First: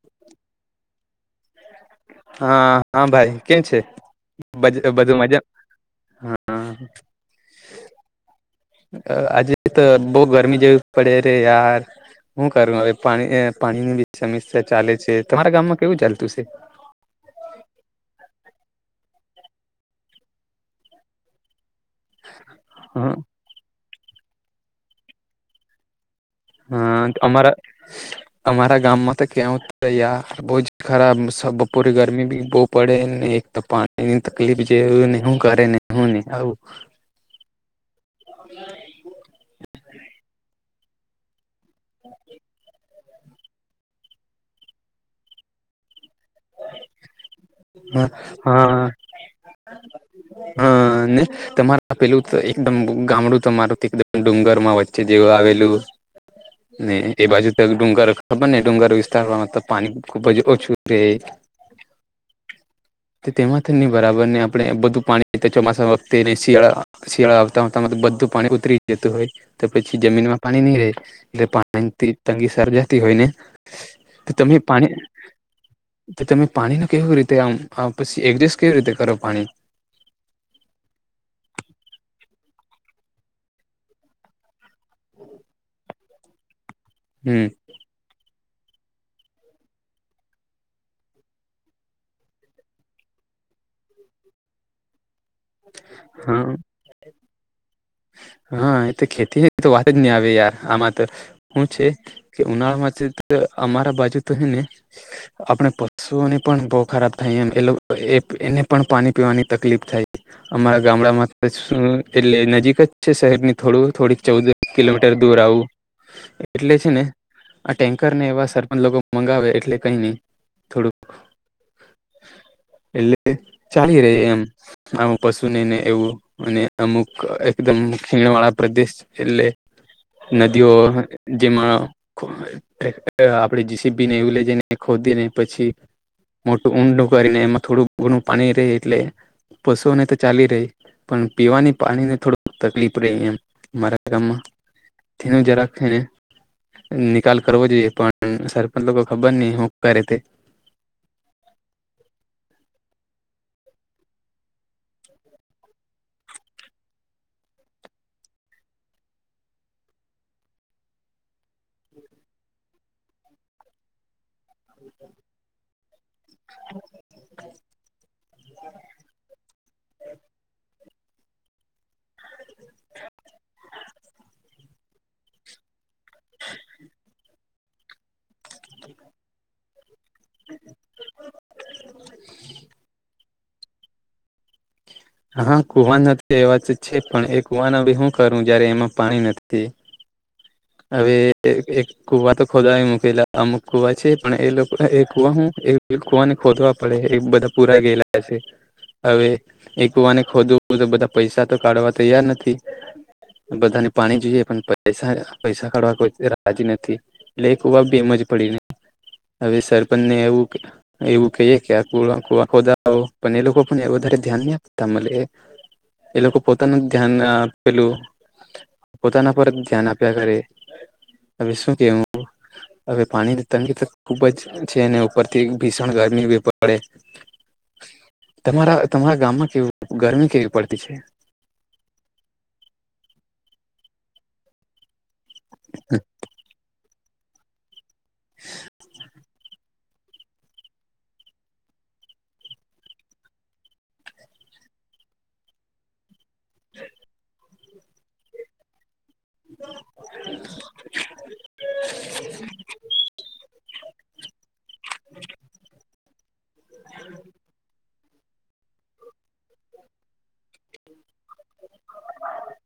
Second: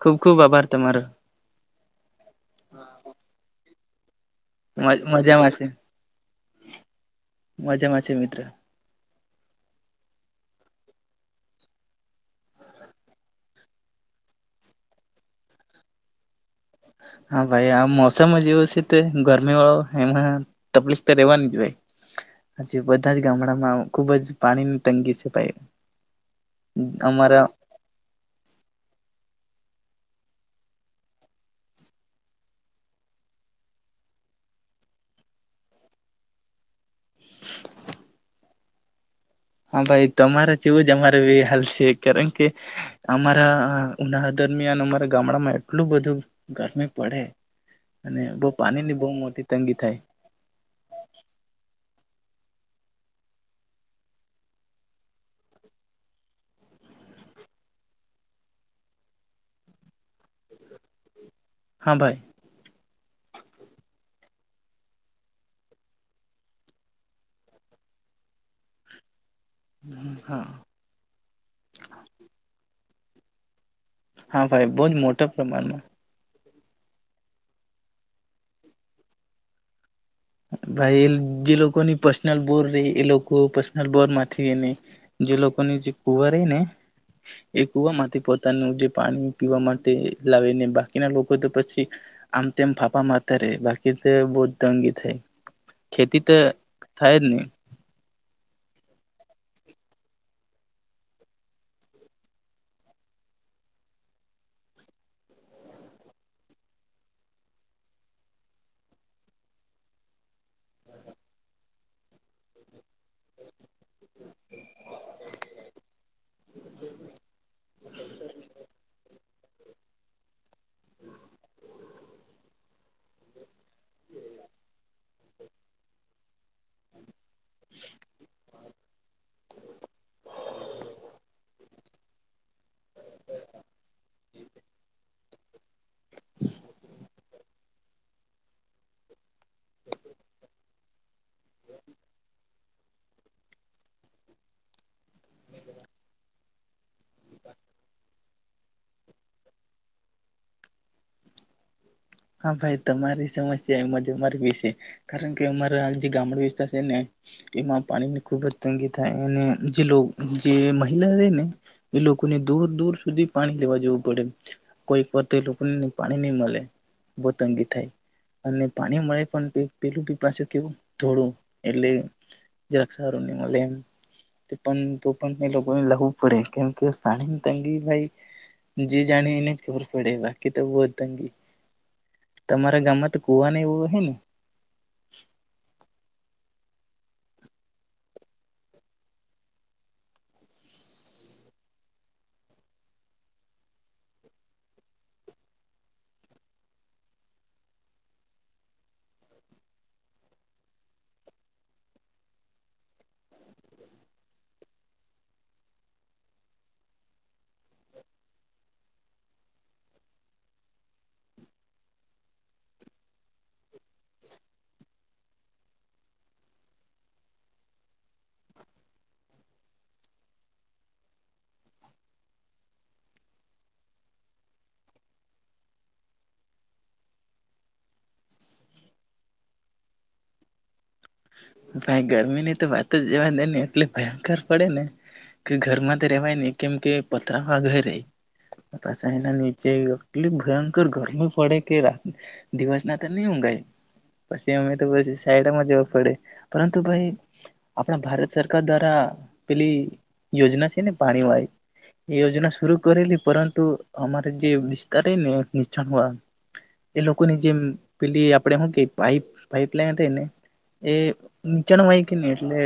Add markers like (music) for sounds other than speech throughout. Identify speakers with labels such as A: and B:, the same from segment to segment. A: ખુબ ખુબ આભાર તમારો.
B: હા હા ભાઈ કેમ છે? બધું મજા
A: મજામાં છે મજામાં છે મિત્ર.
B: આજે તો બહ ગરમી જેવી પડે રે યાર શું કરું હવે પા પાણીની બી સમસ્યા ચાલે છે, તમારા ગામમાં કેવું ચાલતું છે?
A: હા ભાઈ આ મોસમ જેવું છે તે ગરમી વાળો એમાં તકલીફ તો રેવાની જ ભાઈ હજ
B: હા
A: બધા જ ગામડામાં ખુબ પાણી ની તંગી છે ભાઈ.
B: હા અમારા અમારા ગામમાં તો ક્યાં તૈ બ જ ખરાબ બપોરે ગરમીી બહુ પડેને એક તો પાણી ની તકલીફ જે નું કરે ને હું નહીં. (inaudible)
A: હા ભાઈ તમારે જ એવું જ અમારે હાલ છે. છે કારણ કે અમારા ઉનાળા દરમિયાન અમારા ગામડામાં એટલું બધું ગરમી પડે
B: હા
A: અને બહ પાણી
B: હા
A: ની બહુ મોટી તંગી થાય.
B: હા ને તમારા પેલું તો એકદમ ગામડું તોરું એકમ ડુંગર માં વચ્ચે જેવું આવેલું ને એ બાજુ તો ડુંગર ખબર ને ડુંગર વિસ્તારમાં તો પાણી ખુબ જ ઓછું રહે.
A: હા ભાઈ.
B: તેમાંથી નહી બરાબર ને આપણે બધું પાણી ચોમાસા વતે શિયાળા શિયાળા આવતાતા બધું પાણી ઉતરી જતું હોય. તો પછી જમીનમાં
A: હા
B: પાણી નહી રે એટલે પાણી તંગી સર્જાતી હોય ને..
A: હા ભાઈ બહુ જ મોટા પ્રમાણમાં.
B: તો તમે પાણી ન કેવી રીતે આમ પછી એડજસ્ટ કેવી રીતે કરો પાણી
A: ભાઈ એ જે લોકોની પર્સનલ બોર રહી એ લોકો પર્સનલ બોર માંથી એને જે લોકોકની જે પુંવારેને
B: હમ
A: એ કુવા માંથી પોત જે પાણી પીવા માટે લાવી ને બાકીના લોકો તો પછી આમ તેમમ ફાફા મારતા રહેે બાકી તો તંગી થેન્ક ખેતી તો
B: હા
A: થાય જ નહી
B: તે ખેતી તો વાત જ નહી આવે યાર આમાં તો શું છે કે ઉનાળામાં અમારા બાજુ તો છે ને આપણે પશુઓને પણ બહુ ખરાબ થાય એમ એ એ એને પણ પાણી પીવાની તકલીફ થાય છે. અમારા ગામડામાં તો શું એટલે નજીક જ છે શહેરની થોડું થોડીક ચૌદ કિલોમીટર દૂર આવું એટલે છે ને આ ટેન્કરને એવા સરપંચ લોકો મંગાવે એટલે કઈ નહી થોડુંક એટલે ચાલી રહે એમ. આમ પશુ નઈ ને એવું અને અમુક એકદમ ખીણવાળા પ્રદેશ એટલે નદીઓ જેમાં ક અ આપણેે જસી બીને એવું લઈ જઈને ખોદીને પછી મોટું ઊંડું કરીને એમાં થોડું ઘણું પાણી રેડે એટલે પશુઓને તો ચાલી રહી પણ પીવાની પાણી ને થોડુંક તકલીફ રહી એમ મારા ગામમાં તે જરાક થઈને નિકાલ કરવો જોઈએ પણ સરપંચ લોકો ખબર નહી હું કરે તે
A: હા ભાઈ તમારી સમસ્યા એમાં જ અમારી વિશે કારણ કે અમારા જે ગામડા વિસ્તાર છે ને એમાં પાણી ની ખુબ જ તંગી થાય અને જે જે લો મહિલા રહે ને એ લોકોને દૂર દૂર સુધી પાણી લેવા જવું પડે કોઈક વાખતે એ પાણી નઈ મળે તંગી થાય અને પાણી મળે પણ પેલું પાછું કેવું થોડું એટલે જે ક્ષારુંની મળલ તે પણ તો તો પણ એ લોકો લહું પડે કેમ કે પાણી તંગી થા ઈ જી જાણી એને જ ખબર પડે બાકી તો બહુ તંગી તમારા ગામમાં તો કુવા ને એવું હોહે ને
B: હા કુવા એ વા તો છે પણ એ કુવા ના હ હું કરું જયારે એમાં પાણી નથી હવે એ એ એક કુવા તો ખોદવા મૂકેલા અમુક કુવા છે પણ એ લોકો એ કુવા હુ કુવાને ખોદવા પડે એ બધા પુરા ગયેલા છે હવે એ કુવાને ખોદવ તો બધા પૈસા તો કાઢવા તૈયાર નથી બધાને પાણી જોઈએ પણ પૈસા પૈસા કાઢવા કોઈ રા નથી એટલે એ કુવા બીમ જ પડી ન હવે સરપંચને એવું એવું કહીએ કે આ કુવા કુવા ખોદો પણ એ લોકો પણ વધારે દયાન નહીં આપતાં મલે એ લોકો પોતાનું ધ્યાન આ પેલું પોતાના પર ધ્યાન આપ્યા કરે હવે શું કેવું હવે પાણીની તંગી ખુબ જ છે ને ઉપરથી ભીષણ ગરમી પડે તમારા તમારા ગામમાં કેવી ગરમી કેવી પડતી છે.
A: ભાઈ ગરમી ની તો વાત જ જવા દે ને એટલે ભયંકર પડે ને કે ઘરમાં તો રહેવાય નહી કેમ કે પત્રવા ઘરે પ ચાઈના નીચે એટલે ભયંકર ગરમી પડે કે રાત દિવસ ના તો નહી ઊઘાય પછી અમે તો પીસી સાયડામાં જવા પડે. પરંતુ ભાઈ આપણા ભારત સરકાર દ્વારા પેલી યોજના છે ને પાણી વાળી એ યોજના શરુ કરેલી પરંતુ અમારે જે વિસ્તાર છે ને નીચાણ વાળા એ લોકોની જેમ પેલી આપડે હુ કે પાઈપ પાઈપલાઈન રઈ ને એ નીચાણ વાય કે ને એટલે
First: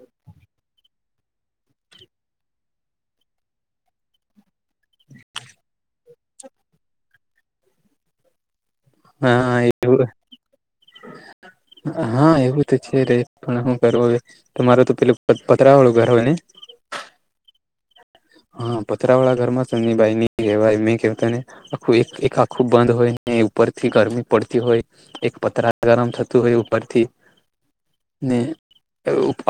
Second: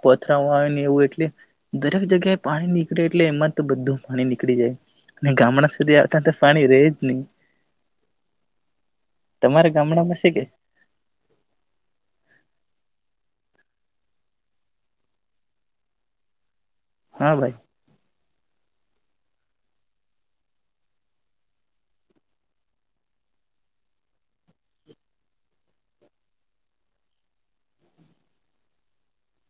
A: પથરાવા આવે ને એવું એટલે દરેક જગ્યાએ પાણી નીકળે એટલે એમાં તો બધું નીકળી જાય અને ગામડા સુધી આવતા આવતા તો પાણી રે જ નહી
B: હા
A: તમારા
B: એવું
A: ગામડામાં છે કે
B: હા એવું તો છે રે પણ હુ કરવું હવે તમારો તો પેલુ પતરા વાળું ઘર હોય ને
A: હા ભાઈ
B: હા પતરા વાળા ઘર માં સનીભાઈ ની કહેવાય મેં કને આખું એક આખું બંધ હોય ને ઉપરથી ગરમી પડતી હોય એક પતરા ગરમ થતું હોય ઉપરથી ને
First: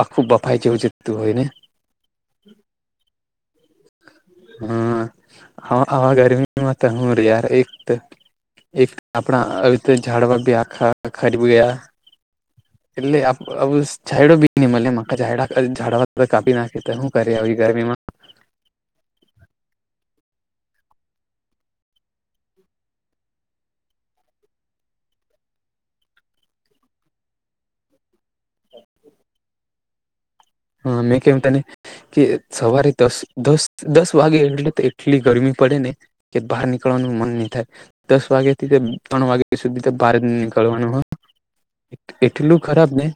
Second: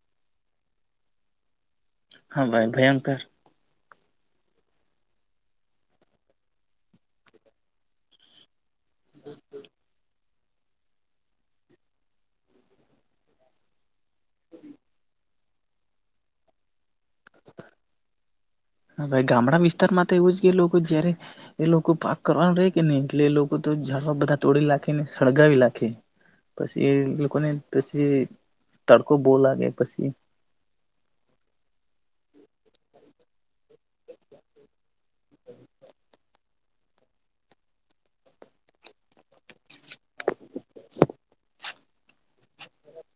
B: આખું બફાઈ જેવું જતું હોય ને
A: હા ભાઈ ભયંકર
B: હા હ હ ગરમીમાં તો હું રે યાર એક તો એક આપણા અવતે ઝાડવા આખા ખરી ગયા એટલેું ઝડો બી નની મલે માઝડડા ઝાડાવા કાપી નાખે તો શું કરી આવી ગરમીમાં
A: હા ભાઈ ગામડા વિસ્તારમાં તો એવું જ કે લોકો જયારે એ લોકો પાક કરવાનું રે કે ને એટલે એ લોકો તો જડવા બધા તોડી લખેને સળગાવી લખે પછી લોકોને પછી તડકો બો લાગે પછી
B: હા મેં કેવ તને કે સવારે દસ દસ દસ વાગે એટલે કેટલી ગરમી પડે ને. કે બહાર નીકળવાનું મન નહી થાય દસ વાગ્યા થી ત્રણ વાગ્યા સુધી બાર નીકળવાનું એટલું ખરાબ ને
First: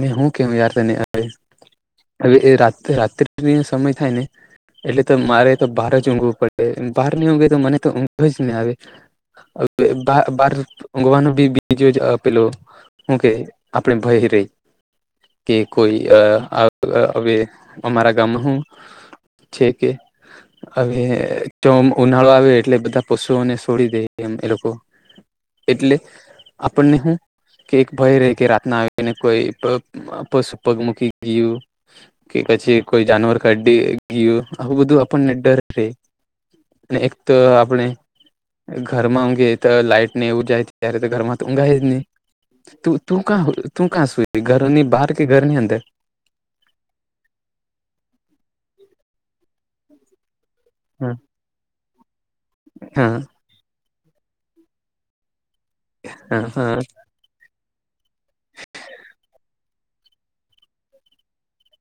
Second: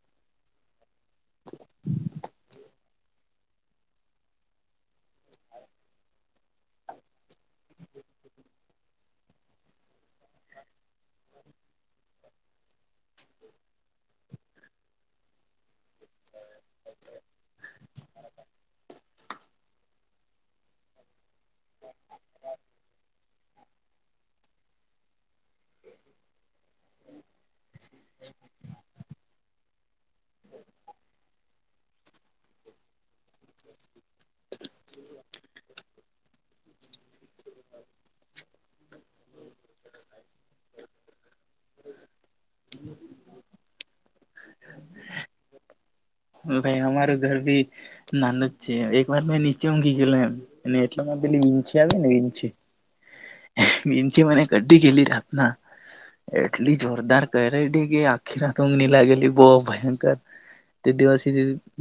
B: મે હું કેવ તને યાર હવે રાત્રિનો સમય થાય ને એટલે તો મારે તો બહાર જ ઊંઘવું પડે બહાર હી ઊઘે તો મને તો ઊંઘ જ નહી આવે બહાર ઊંઘવાનો બી બીજો જ આપેલો હું કે આપણે ભય રહી કે કોઈ હવે અમારા ગામમાં શું છે કે હવે જો ઉનાળો આવે એટલે બધા પશુઓને છોડી દે એમ એ લોકો એટલે આપણને હું કે એક ભય ર કે રાતના આવીને કોઈ પોસું પગમકી ગયું કે પછી કોઈ જાનવર કાઢ ગયું આવું બધું આપણને ડર રહે તો આપણે ઘરમાં ઊંઘે લાઈટ ને એવું જાય ત્યારે તો ઘરમાં તો ઊંઘ આય જ નહી તું ક તું કા સુઈ ઘરની બહાર તે ઘર ની અંદર
A: ભાઈ અમારું ઘર ભી નાનો જ છે એક વાર મેં નીચે ઊંઘી ગે લો એમ અને
B: હા
A: એટલામાં પેલી વિંછી આવે ને વિંછી
B: હા
A: મીંચ મને કડ્ કેલી રાત ના
B: હા હા
A: એટલી જોરદાર ક અરે કે આખી ના તોઊઘની લાગેલી બહુ ભયંકર તે દિવસે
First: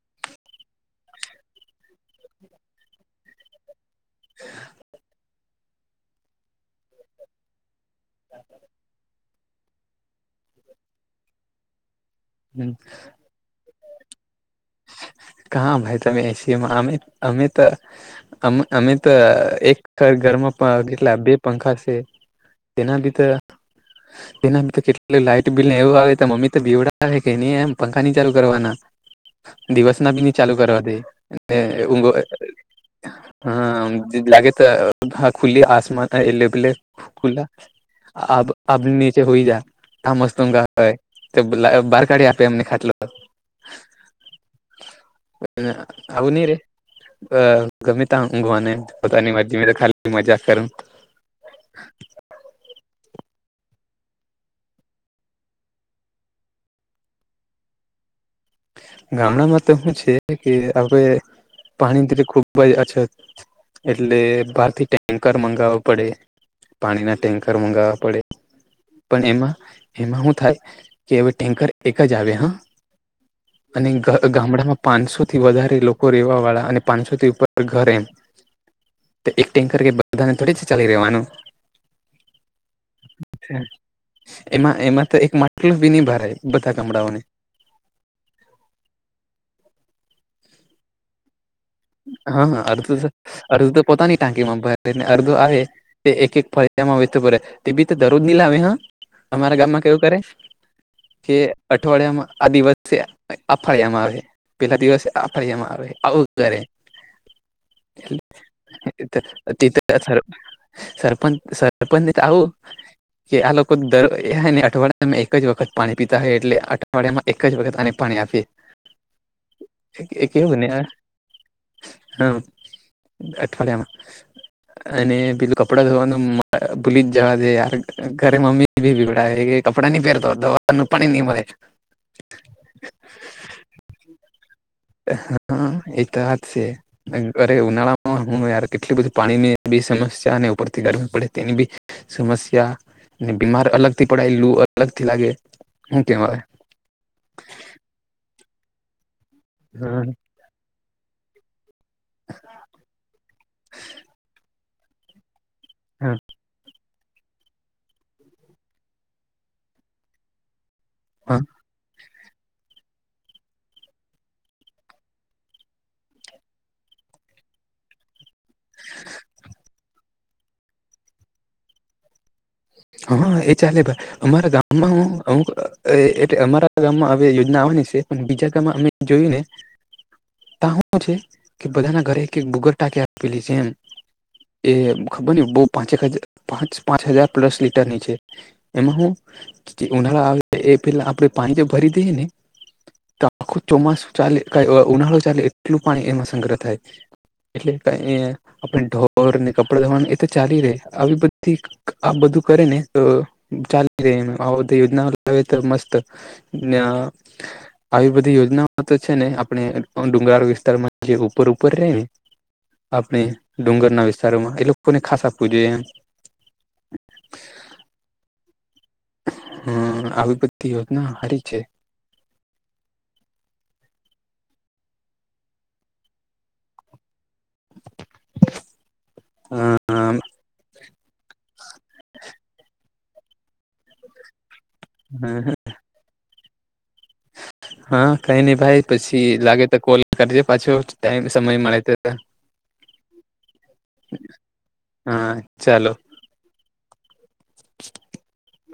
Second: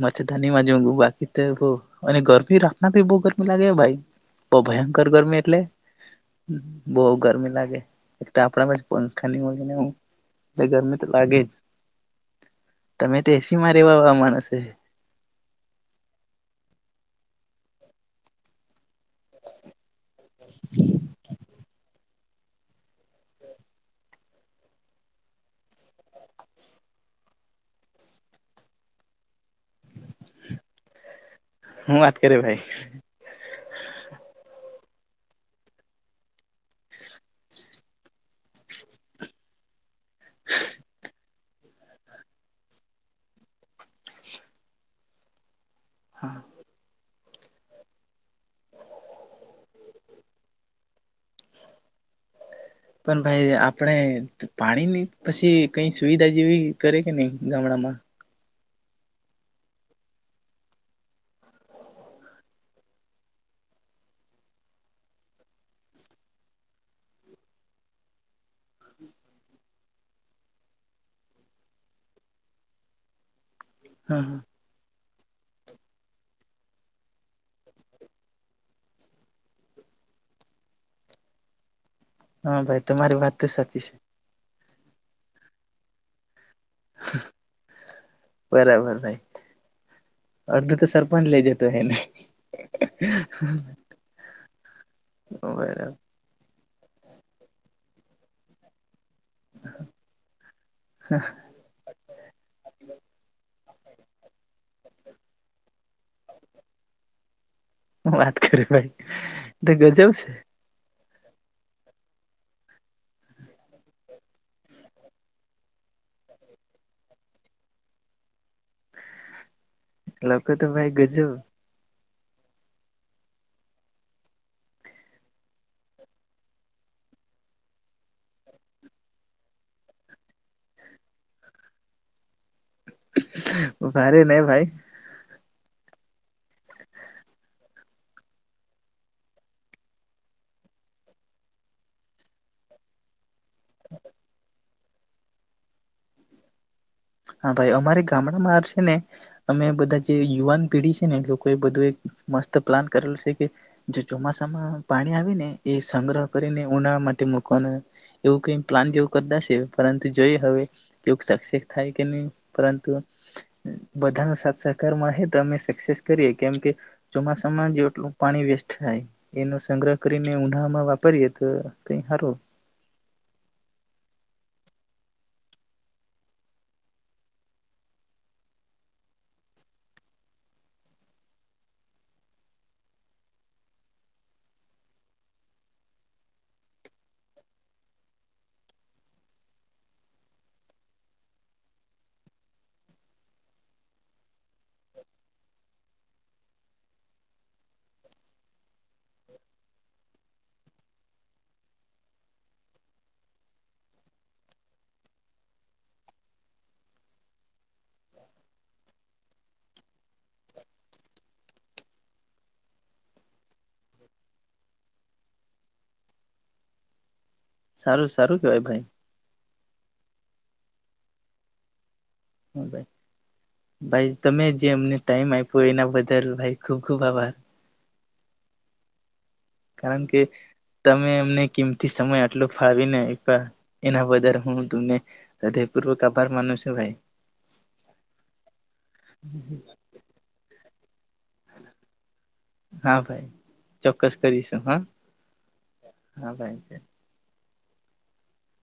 A: મચ્છરદાની માંઘ બાકી તો બ અને ગરમી રાખના ભી બહુ ગરમી લાગે ભાઈ તો ભયંકર ગરમી એટલે. બહવ ગરમી લાગે. એક તો આપણા ખાની વગે એટ ગરમી તો લાગે જ તમે તે એસી માં રેવા નાણાં માણસ છે.
B: કા ભય તમે એશીએ એમાં અમે અમે તો અ અમે એક ઘરમાં કેટલા બે પંખા તેના બી તેના કેટ લાઈટ બિલવું આવે મમ્મી તે વડા કે નહી એમ પંખા નની ચાલુ કરવાના. દિવસ ના બીની ચાલુ કરવા દે એવુ
A: હું
B: ઊંઘો
A: વાત કરે ભાઈ
B: હા લાગે તો હ ખુલી આસમાન એલે પલે ખુલા આબની નીચે હોય જાય. આ મસ્ત ઉંઘ આવકા હે બહાર કાઢી આપે એમને ખાટલો આવું ની રે અ ગમે તઘવાને પોતાની મરજી મે તો ખાલી મજાક કરું
A: પણ ભાઈ આપણે પાણીની પછી કઈ સુવિધા જેવી કરે કે નહી ગામડામાં
B: ગામડામાં તો હુ છે કે હવે પાણીરી ખુબ જ અછત એટલે બારથી ટેન્કર મંગાવવા પડે પાણીના ટેન્કર મંગાવવા પડે પણ એમાં એમાં શું થાય કે હવે ટેન્કર એક જ આવે હા અને
A: હા હા
B: ગામડામાં પાંચસો થી વધારે લોકો રેવા વાળા અને પાંચસોથી ઉપર ઘરે એમ એક ટેન્કર કે બધાને થોડી જ ચાલી રહેવાનું
A: હા ભાઈ તમારી વાત તો સાચી છે
B: એમાં એમાં તો એક માટલ બી ન ભરાય બધા કામડાઓને
A: બરાબર ભાઈ અડધો તો સરપંચ લઈ જતો એને
B: હા અર્ધુ અર્ધુ તો પોતાની ટાંકી માં ભરે ને અર્ધુ આવે
A: બરાબર
B: તે એક એક ફરી તેમાં વતતો તે બી તો દરરોજ ની લાવે હા અમારા ગામમાં કેવું કરે કે અઠવાડિયામાં આ દિવસ છે અ ફાળિયામાં આવે પેલા દિવસે આ ફાળિયામાં આવે (unintelligible)
A: વાત કરે ભાઈ તો ગજબ છે
B: સરપંચને ચાવું કે આ લોકો દરને અઠવાડિયામાં એક જ વખત પાણી પીતા હોય એટલે અઠવાડિયામાં એક જ વખત આને પાણી આપેયે
A: લોકો તો ભાઈ ગજબ
B: હમ્મ અઠવાડિયામાં અને પેલું કપડા ધોવાનું મ ભૂલી જ જવા દે યાર ઘરે મમ્મી ભી બીવડાવે કે કપડાં નહી પહેરતો ધવાનું પાણી નહી મળે
A: ભારે ને ભાઈ
B: હા એ તો વાત છે અરે ઉનાળામાં હું યાર કેટલી બધી પાણી ની બી સમસ્યા અને ઉપરથી ગરમી પડે તેની બી સમસ્યા ને બીમાર અલગ થી પડાયે લુ અલગ થી લાગે શું કેવા આવે
A: હા ભાઈ અમારે ગામડામાં છે ને અમે બધા જે
B: હા
A: યુવાન પેઢી છે ને લોકો એ બધું એક મસ્ત પ્લાન કરેલું છે કે જે ચોમાસામાં પાણી આવીને. એ સંગ્રહ કરીને ઉનામાં. તેમ મુકવાનું એવું કઈ પ્લાન જેવું કરતા છે. પરંતુ જોઈએ હવે. (unintelligible) કે નહીં પરંતુ બધાનો સાથ સહકાર મળે તો અમે સક્સેસ કરીએ કેમ કે ચોમાસામાં જો એટલું પાણી વેસ્ટ થાય એનો સંગ્રહ. કરીને ઊંડામાં વાપરીએ, તો તે કઈ સારું.
B: હા હા, એ ચાલે ભાઈ. અમારા ગામમાં હ અમારા ગામમાં હવે યોજના આવવાની છે. પણ બીજા ગામમાં અમે જોયું ને છે તા હું છે કે બધાના ઘરે એક-એક બુગર ટાંકી આપેલી છે એમ. એ ખબર ને બહુ પાંચેક હજાર પાંચ પાંચ હજાર. પ્લસ લીટરની છે. એમાં હું જે ઉનાળા આવે એ પેલા આપણે પાણી જે ભરી દઈએ ને તો આખું ચોમાસું ચાલે અ ઉનાળો ચાલે એટલું પાણી એમાં સંગ્રહ થાય એટલે કે અ આપણે ઢોરને કપડા ધોવા, એ તો ચાલી રહે આવી બધી. આ બધું કરે ને તો ચાલી રહે એમ આ બધી યોજના લાવે તો મસ્ત ને આવી બધી યોજનાઓ તો છે ને આપણે ડુંગરાળ વિસ્તારમાં જે ઉપર ઉપર રે ને આપણે ડુંગરના વિસ્તારોમા એ લોકોને ખાસ આપવું જોઈએ એમ. (inaudible)
A: સારું સારું, કેવાય ભાઈ.
B: હમ્મ આવી બધી યોજના હારી છે.
A: ભાઈ, તમે જે અમને ટાઈમ આઇપુ, એના બદલ ભાઈ ખુબ ખુબ આભાર. કારણ કે. તમે એમને કિમ તિ સમય આટલો ફાળવીને. એના બદલ હું. ને રદય પૂર્વક આભાર માનું શું. તો ભાઈ.
B: હા, કઈ નહીં ભાઈ પછી લાગે તો કોલ કરજે પાછો. ટાઈમ સમય મળે તો.
A: હા ભાઈ ચોક્કસ કરીશું
B: હા, ચાલો.
A: હા ભાઈ